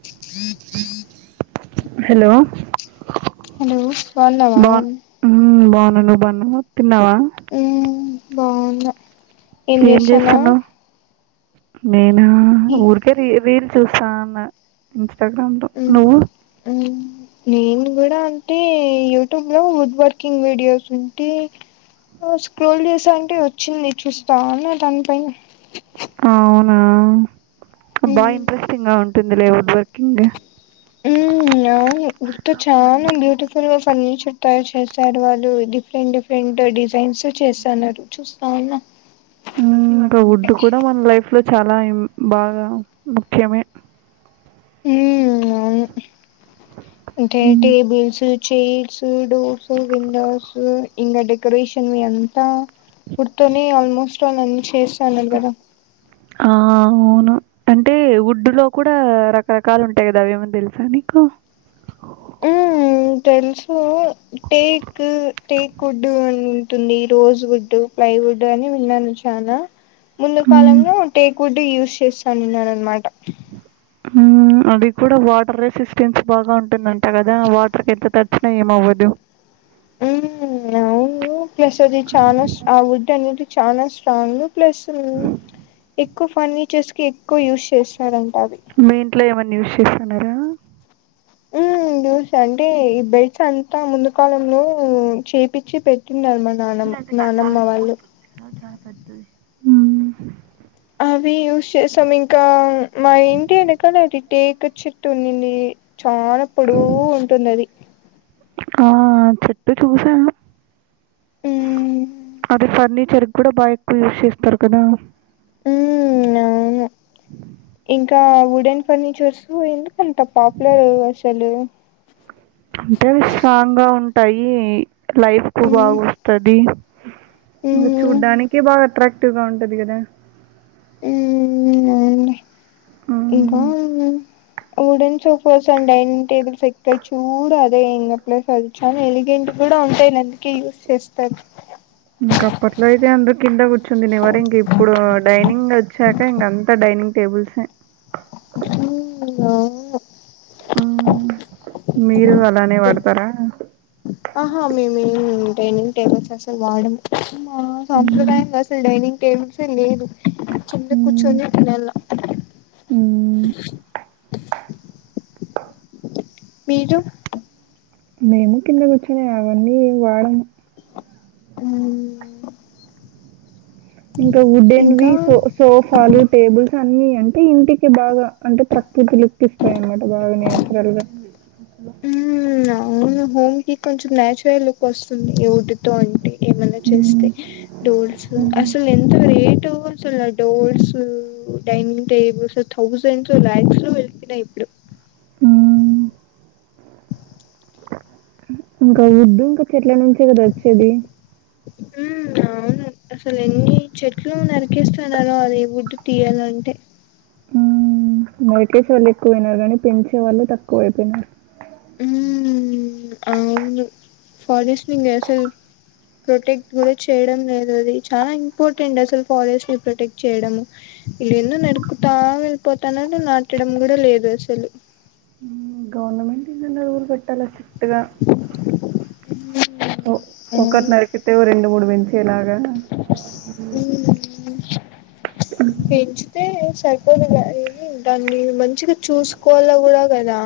[unintelligible] Hello hello బాగున్నావా bun ఉ bun ను బాన్ తిన్నావా? మ్మ్ బాగున్నా ఏం చేస్తానవ్? నేను ఊరికే రీ రీల్ చూస్తాన ఇన్స్టాగ్రామ్ లో మ్మ్ నువ్వు మ్మ్ నేను కూడా అంటే యూట్యూబ్ లో వుడ్ వర్కింగ్ వీడియోస్ ఉంటే స్క్రోల్ చేసా అంటే వచ్చింది చూస్తా అన్న దానిపైన అవునా బాగా ఇంట్రెస్టింగ్గా ఉంటుంది లేవుడ్ వర్కింగ్ ఊ అవును చానా బ్యూటిఫుల్ ఫర్నిచర్ టై చేశారు వాళ్ళు డిఫరెంట్ డిఫరెంట్ డిజైన్స్ చేసన్నారు చూస్తా ఉన్నా ఇంకా వడ్ కూడా మన లైఫ్ లో చాలా బాగా ముఖ్యమే హ అ ఇంటే మ్మ్ టేబల్స్ చైర్స్ డోర్స్ విండోస్ ఇంకా డెకరేషన్ ఎంత పుర్తోని ఆల్మోస్ట్ వాళ్ళన్ని చేశానుక్కడ ఆ అవును అంటే వడ్డు లో కూడా రకరకాలు ఉంటాయి కదావి ఏమన్నా తెలుసా నీకు [unintelligible] మ్మ్ తెలుసు టేక్ టేక్ వడ్డు అని ఉంటుంది రోజ్ వడ్ ఫ్లై వుడ్ అని విన్నాను చానాా ముందు మ్మ్ కాలంలో టేక్ వుడ్ యూజ్ చేస్తానున్నారు అనమాట మ్ అది కూడా వాటర్ రెసిస్టెన్స్ బాగా ఉంటుందంట కదా వాటర్కి ఎంత తడ్చినా ఏమవ్వదు మ్ అవును ప్లస్ అది చనా ఆ ఉడ్ అనేది చనా స్ట్రాంగ్ ప్లస్ ఎక్కువ ఫర్నిచర్స్ కి ఎక్కువ యూస్్ చేస్తార మీ ఇంట్లో ఏమన్నా యూస్ చేస్తున్నారా మ్ యూస్ అంటే ఈ బెల్స్ అంతా ముందు కాలంలో చేపిచ్చి పెట్ టిన్నారుమా నానమ్మ నానమ్మ వాళ్ళు హ్మ్. అవి యూస్ చేసాం ఇంకా మా ఇంటి ఎనకాల అది టేక్ చెట్టు ఉంనింది చానా పొడువుగుంటుంది అది ఆ చెట్టు చూసను ఉమ్ అది ఫర్ని చర్ కూడా బాగా ఎక్కువ యూస్ చేస్తారు కదా ఉమ్ అవును ఇంకా వుడెన్ ఫర్నిచర్స్ ఎందుకంత పాపులర్ అసలు అంటే స్ట్రాంగ్ గా ఉంటాయి లైఫ్ కు బాగా ఉమ్ వస్తది ఇంగ ఉమ్ చూడ్డానికి బాగా అట్రాక్టివ్ గా ఉంటది కదా మ్ ఇంకా హ్మ్. Wooden sofas and dining tables ఎ క్కడ చూడు అదే ఇంగ ప్లేస్ అవి చానా ఎలిగెంట్ కూడా ఉంటాయి అందుకే యూజ్ చేస్తారు ఇంక అప్పట్లో అయితే అందర్ కింద కూర్చు తనివర ఇంక ఇప్పుడు డైనింగ్ వచ్చాక ఇంకంత డై డైనింగ్ టేబుల్స్ మ్ అవును ఆ మీరు అలానే వాడుతారా ఆహా మేము మ్ డైనింగ్ టేబుల్స్ అసలు వాడము మ మ్మ్ సాంప్రదాయం అసలు డైనింగ్ టేబుల్స్ ఏ లేదు కింద మ్మ్ కూర్చొనే తినల్ల మ్మ్ మీరు మేము కింద కూర్చోనే అవన్నీ వాడము మ్ ఇంకా వుడ్డెన్వి ఇంకా సో సోఫాలు టేబుల్స్ అన్ని అంటే ఇంటికి బాగా అంటే ప్రకృతి లుక్కిిస్తాయి అన్నమాట బాగా నేచురల్ గా మనా హోమ్ కి కొంచెం నచురల్ లుక్ వస్తుంది విటితో అంటే ఏమన్నా మ్మ్ చేస్తే డోల్స్ అసలు ఎంత రేటో doors dining tables thousands lakhs లో వెళ్ళిపోయినయ్ ఇప్పుడు మ్ ఇంకా వుడ్ ఇంకా చెట్ల నుంచే కదా వచ్చేది మ్మ్ అవును అసలు ఎన్ని చెట్లు నరికేస్తున్నారో అది వుడ్ తీయాలంటే మ్ నరికేష్ వాళ్ళు ఎక్కువైన కానీ పెంచే వాళ్ళు తక్కువైపోయినారు మ్ అవును ఫారెస్ట్ నింగ్ చెస్ ప్రొటెక్ట్ కూడా చేయడం లేదు అది చాలా ఇంపార్టెంట్ అసలు ఫారెస్ట్ ని ప్రొటెక్ట్ చేయడం ఏన్నెన్నో నరుకుతా వెళ్ళిపోతన్నారు నాటడం కూడా లేదు అసలు మ్ గ రూల్ పెట్టాలా స్టిక్ట్ గ ఒ ఒక్కటి నరకితే రెండు మూడు పెంచేలాగా మ్ పెంచుతే సరిపోదు క ఏంటండీ మంచిగా చూసుకోవాల కూడా కదా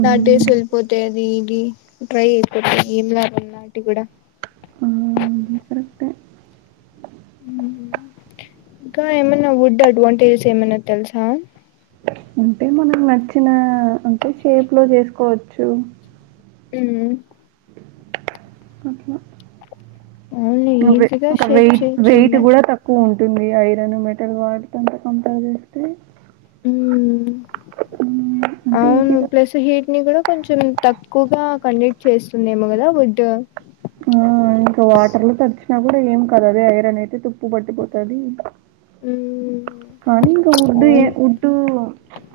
మ్మ్ నాటేసి ఎళ్ళిపోతే అది ఇది డ్రై అయిపోతది ఏం లాభం నాటి కూడ మ్ మ్ ఇంకా ఏమన్న వుడ్ అడ్వాంటేజెస్ ఏమన్న తెలుసా అంటే మనకు నచ్చిన అంటే షేప్ లో చేసుకోవచ్చు హ్మ్ అట్లా అవునే అవే ఇంకా వెయిట్ వెయిట్ కూడా తక్కువ ఉంటుంది ది ఐరన్ మెటల్ వాటితోనీ కంపేర్ చేస్తే ఉ మ్మ్, అంటే అవును ఈజీగా ప్లస్ హీట్ ని కూడా కొంచెం తక్కువగా కండక్ట్ చేస్తుందేమో కదా వుడ్ ఆ ఇంకా వాటర్ల తడిచిన కూడా ఏం కాదు అదే ఇరాన్ అయితే తుప్పు పట్టిపోతది హ్మ్ కానీ ఇగ వుడ్ ఏ వుడ్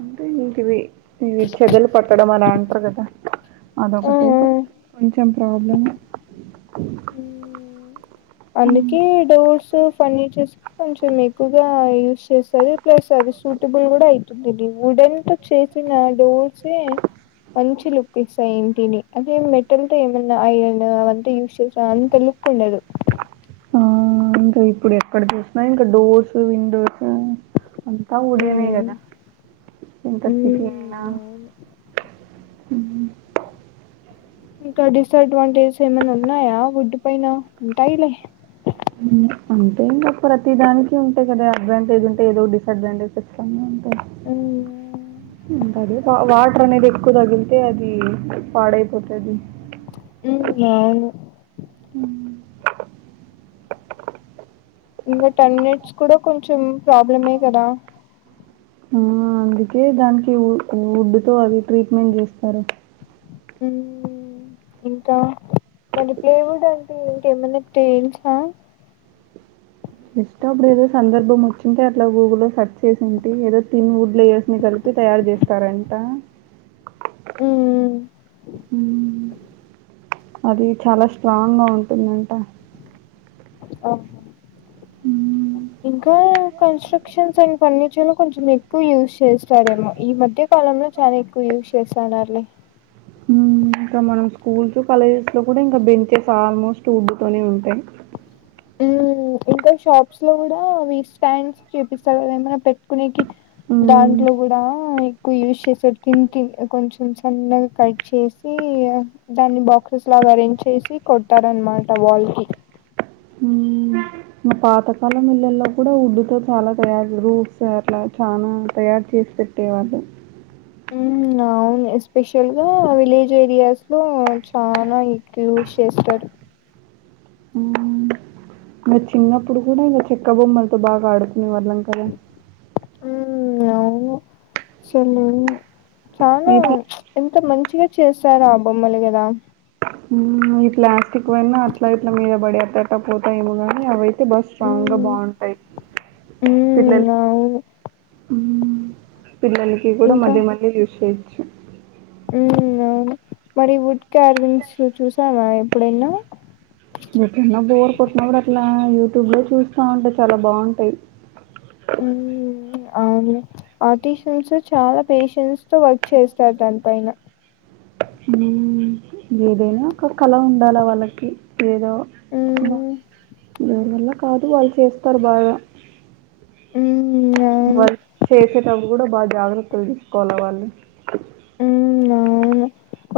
అంటే అది ఇది చెదలు పట్టడం అలా అంటరు కదా ఆ ఆ అదొకటే కొంచెం ప్రాబ్లం మ్మ్. అందుకే డోర్స్ కు ఫర్నిచర్స్ కి కొంచెం ఎక్కువగా యూస్ చేస్తరు ప్లస్ అది సూటబుల్ కూడా అయితుంటది వుడెన్ తో చేసిన డోర్స్ సే మంచి లుక్ ఇస్తాయి ఇంటిని అదే మెటల్ తో ఏమన్నా ఐరన్ అవంతా యూస్ చేసా అంత లుక్ కుండదు ఆ ఇంకా ఇప్పుడు ఎక్కడ చూసిన ఇంకా డోర్స్ విండో అంతా ఉడేనే మ్మ్. గదా ఎంత సిటీ అయినా మ్మ్. అవును. ఇంకా డిసడ్వాంటేజెస్ ఏమైన్నా ఉన్నాయా వుడ్ పైన ఉంటాయిలే అంటే ఇంకా ప్రతిదానికి ఉంటాయి కదా అడ్వాంటేజ్ ఉంటే ఏదో డిసడ్వాంటేజ్ ఉంటయి హ్మ్ ఇంక అదే వాటర్ అనేది ఎక్కు తగిలితే అది పాడైపోతది ఉ అవును ఇంకా టెన్ మినిట్స్ కూడా కొంచెం ప్రాబ్లమే కదా ఆ అందుకే దానికి వుడ్ తో అది ట్రీట్మెంట్ చేస్తారు హ్మ్ ఇంకా మరి ప్లేవుడ్ అంటే ఏంటి ఏమన్నా తెలుసా [unintelligible] ల ఏదో సందర్భం వచ్చింటే అట్లా గూగుల్లో లో సెర్చ్ చేసింటి ఏదో తిన్ వుడ్ లేయర్స్ ని కలిపి తయారు చేస్తారంట హ్మ్ అది చాలా స్ట్రాంగ్ గా ఉంటుందంట అహ హ్మ్ ఇంకా కన్స్టక్షన్స్ అండ్ ఫర్నిచర్ ను కొంచెం ఎక్కువ యూజ్ చేస్తారేమో ఈ మధ్య కాలంలో చానా ఎక్కువ యూస్ చేస్తాండార్లే హ్మ్. ఇంకా మనం స్కూల్స్ కాలేజెస్ లో కూడా ఇంకా బెంచెస్ ఆల్మోస్ట్ ఊడ్డుతోనే ఉంటాయి హ్మ్ అ ఇంకా షాప్స్ లో కూడా వ స్టాండ్స్ చూపిస్తారు కద ఏమనా పెట్టుకునేకి హ్మ్. దాంట్లో కూడా ఎక్కువ యూజ్ చేసాడు కిన్ కి కొంచెం సన్నగా కట్ చేసి దాన్ని బాక్సెస్ లాగా అరేంజ్ చేసి కొట్టారనమాట వాల్ కి హ్మ్. మా పాతకాల మిల్లల్లో కూడా ఉడ్డుతో చాలా తయారు రూట్స్ అట్లా చాల తయారు చేసి పెట్టేవాల్లు నా అవును ఎస్పెషల్ గా విలేజ్ ఏరియాస్ లో చాలా ఎకువ యూస్ చేస్తారు ఇ చిన్నప్పుడు కూడా ఇంక చెక్క బొమ్మలతో బాగా ఆడుకునే వాళ్ళం కదా హ్మ్ అవును చాలా ఈ ఎంత మంచిగా గా చేసారో ఆ బొమ్మలు కదా ఈ ప్లాస్టిక్ అనా అట్లా ఇట్ల మీద పడి అత్తక పోతాయమో కానీ అవై అయితే బా స్ట్రాంగ్ గా మ్మ్ బాగుంటాయి పిల్లలు మ్మ్ అవును పిల్లలకి గూ డా మళ్ళీ మళ్ళీ యూజ చేయ వు మరి వుడ్ కార్వింగ్స్ చూసావా ఎప్పుడైన ఎకన్నా బోర్ కొట్టినప్పుడు అట్లా యూట్యూబ్ లో చూస్తా ఉంటా చాలా బాగుంటాయి హ్మ్. అవును ఆర్టిషన్స్ చాలా పేషన్స్ తో వర్క్ చేస్తారు దాని పైన హ్మ్. ఏదైనా ఒక కళ ఉండాలవాళ్ళకి ఏదో హ్మ్. దేనివల్ల కాదు వాళ్ళు చేస్తారు బాగా హ్మ్. అవును. మరి చేసేటప్పుడు కూడా బాగా జాగ్రత్తలు తీసుకోవాల వాళ్ళు అవునా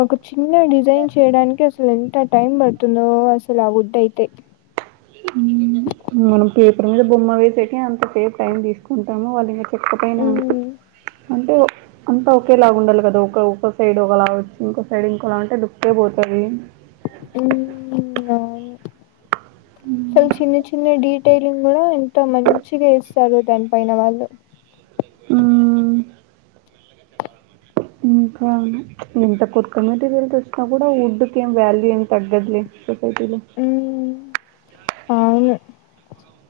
ఒక చిన్న డిజైన్ చేయడానికి అ అసలు ఎంత టైమ్ బడుతుందో అసలు ఆ ఉద్ద అయితే మనం పేపర్ మీద బొమ్మ వేసేకే అంతసేపు టైం తీసుకుంటాము వాళ్ళ ఎక్కపోనా హ్మ్. అంటే అంతా ఒకే లాగుండల గదా ఒక ఒక సైడ్ ఒకలాగా వచ్చి ఇంకో సైడ్ ఇంకోలా అంటే దుక్కే పోతా అ ఉమ్ అవును చలు చిన్న చిన్న డేట్ టైలింగ్ గూడా ఎంత మంచిగా ఇస్తారు దాని పైన వాళ్ళు ఉమ్ ఉ ఇంకావు ఇంత కొత్త మెటీరియల్ వచ్చినా కూడా వుడ్ క ఏం వాల్యూ ఏమి తగ్గదులే సొసైటీలో హ్మ్. ఆ అవును.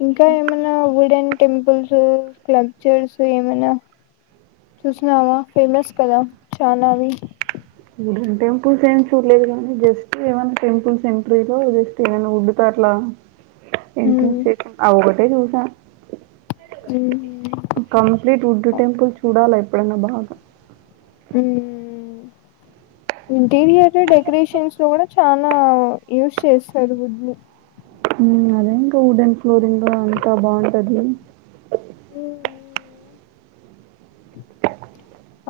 ఇంకా ఏమైనా ఉడెన్ టెంపుల్స్ క్లబ్చర్స్ ఏమైనా చూసినావా ఫేమస్ కదా చానావి గుడెన్ టెంపుల్స్ ఏమి చూడలేదు కానీ జస్ట్ ఏమైన్నా టెంపుల్ సెంటరీలో జస్ట్ ఏమైన్నా ఉడ్డుతో అట్లా ఇంట్రె చే అ ఒకటే చూసా కంప్లీట్ ఉడ్డు టెంపుల్ చూడాలా ఎప్పుడన్నా బాగా ఉమ్ ఇంటీరియర్ డెకరేషన్స్ లో కూడా చాల యూస్ చేస్తారు వుడ్ ని ఉ అదే ఇంకా వుడెన్ ఫ్లోరింగ్ అంతా బాగుంటది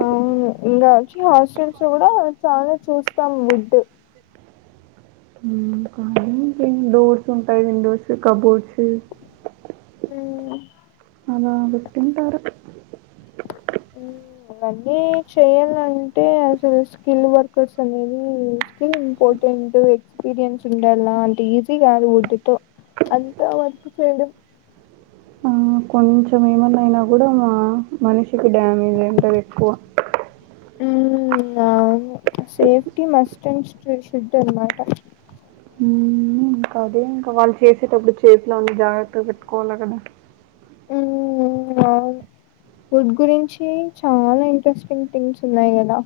ఆ ఇంగా వచ్చి హాస్టల్స్ కూడా చాలా చూస్తాం వడ్ స్ర్స్ ఉంటాయి విండోస్ కబోర్డ్స్ ఉ అలా బెట్టింటారు ఇవన్నీ చేయాలంటే అసలు స్కిల్ వర్కర్స్ అనేది స్కిల్ ఇంపార్టెంట్ ఎక్స్పీరియన్స్ ఉండలా అంటే ఈజీ కాదు వుడ్డుతో అంత వర్క్ చేయడం ఆ, కొంచెం ఏమన్నాయినా గూడా మా మనిషికి డ్యామేజ్ అంటంది ఎక్కువ ఉ అవును సేఫ్టీ మస్ట్ అండ్ శుడ్డడ్మాట ఇంకదే ఇంకా వాళ్ళు చేసేటప్పుడు చేతిలో ఉన్న జాగ్రత్తగా పెట్టుకోవాలి కదా ఉ అవును గుడ్ గురించి చాలా ఇంట్రెస్టింగ్ థింగ్స్ ఉన్నాయి కదా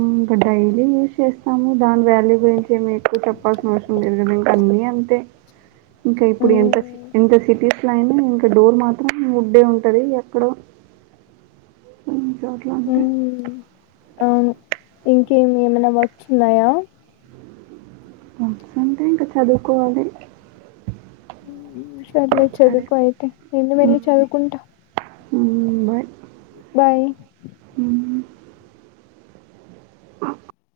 ఇంకా డైలీ యూజ్ చేస్తాము దాని వ్యాల్యూబ్ ఏంటి అంటే మీకు చెప్పాల్సిన అవసరం లేదు కదా ఇంక అన్నీ అంతే. ఇంకా ఇప్పుడు ఎంత హ్మ్. ఎంత సిటీస్ ఇట్లా అయినా ఇంకా డోర్ మాత్రం వుడ్డే ఉంటది ఎక్కడో జట్లాంట హ్మ్. అవును. ఇంకేమి ఏమైనా వర్క్స్ ఉన్నాయా వర్క్స్ అంటే ఇంకా చదువుకోవాలి హ్మ్. సర్లే చదువుకో అయితే నేను వెళ్లి చదువుకుంటా ఉ బాయ్ బాయ్ ఆ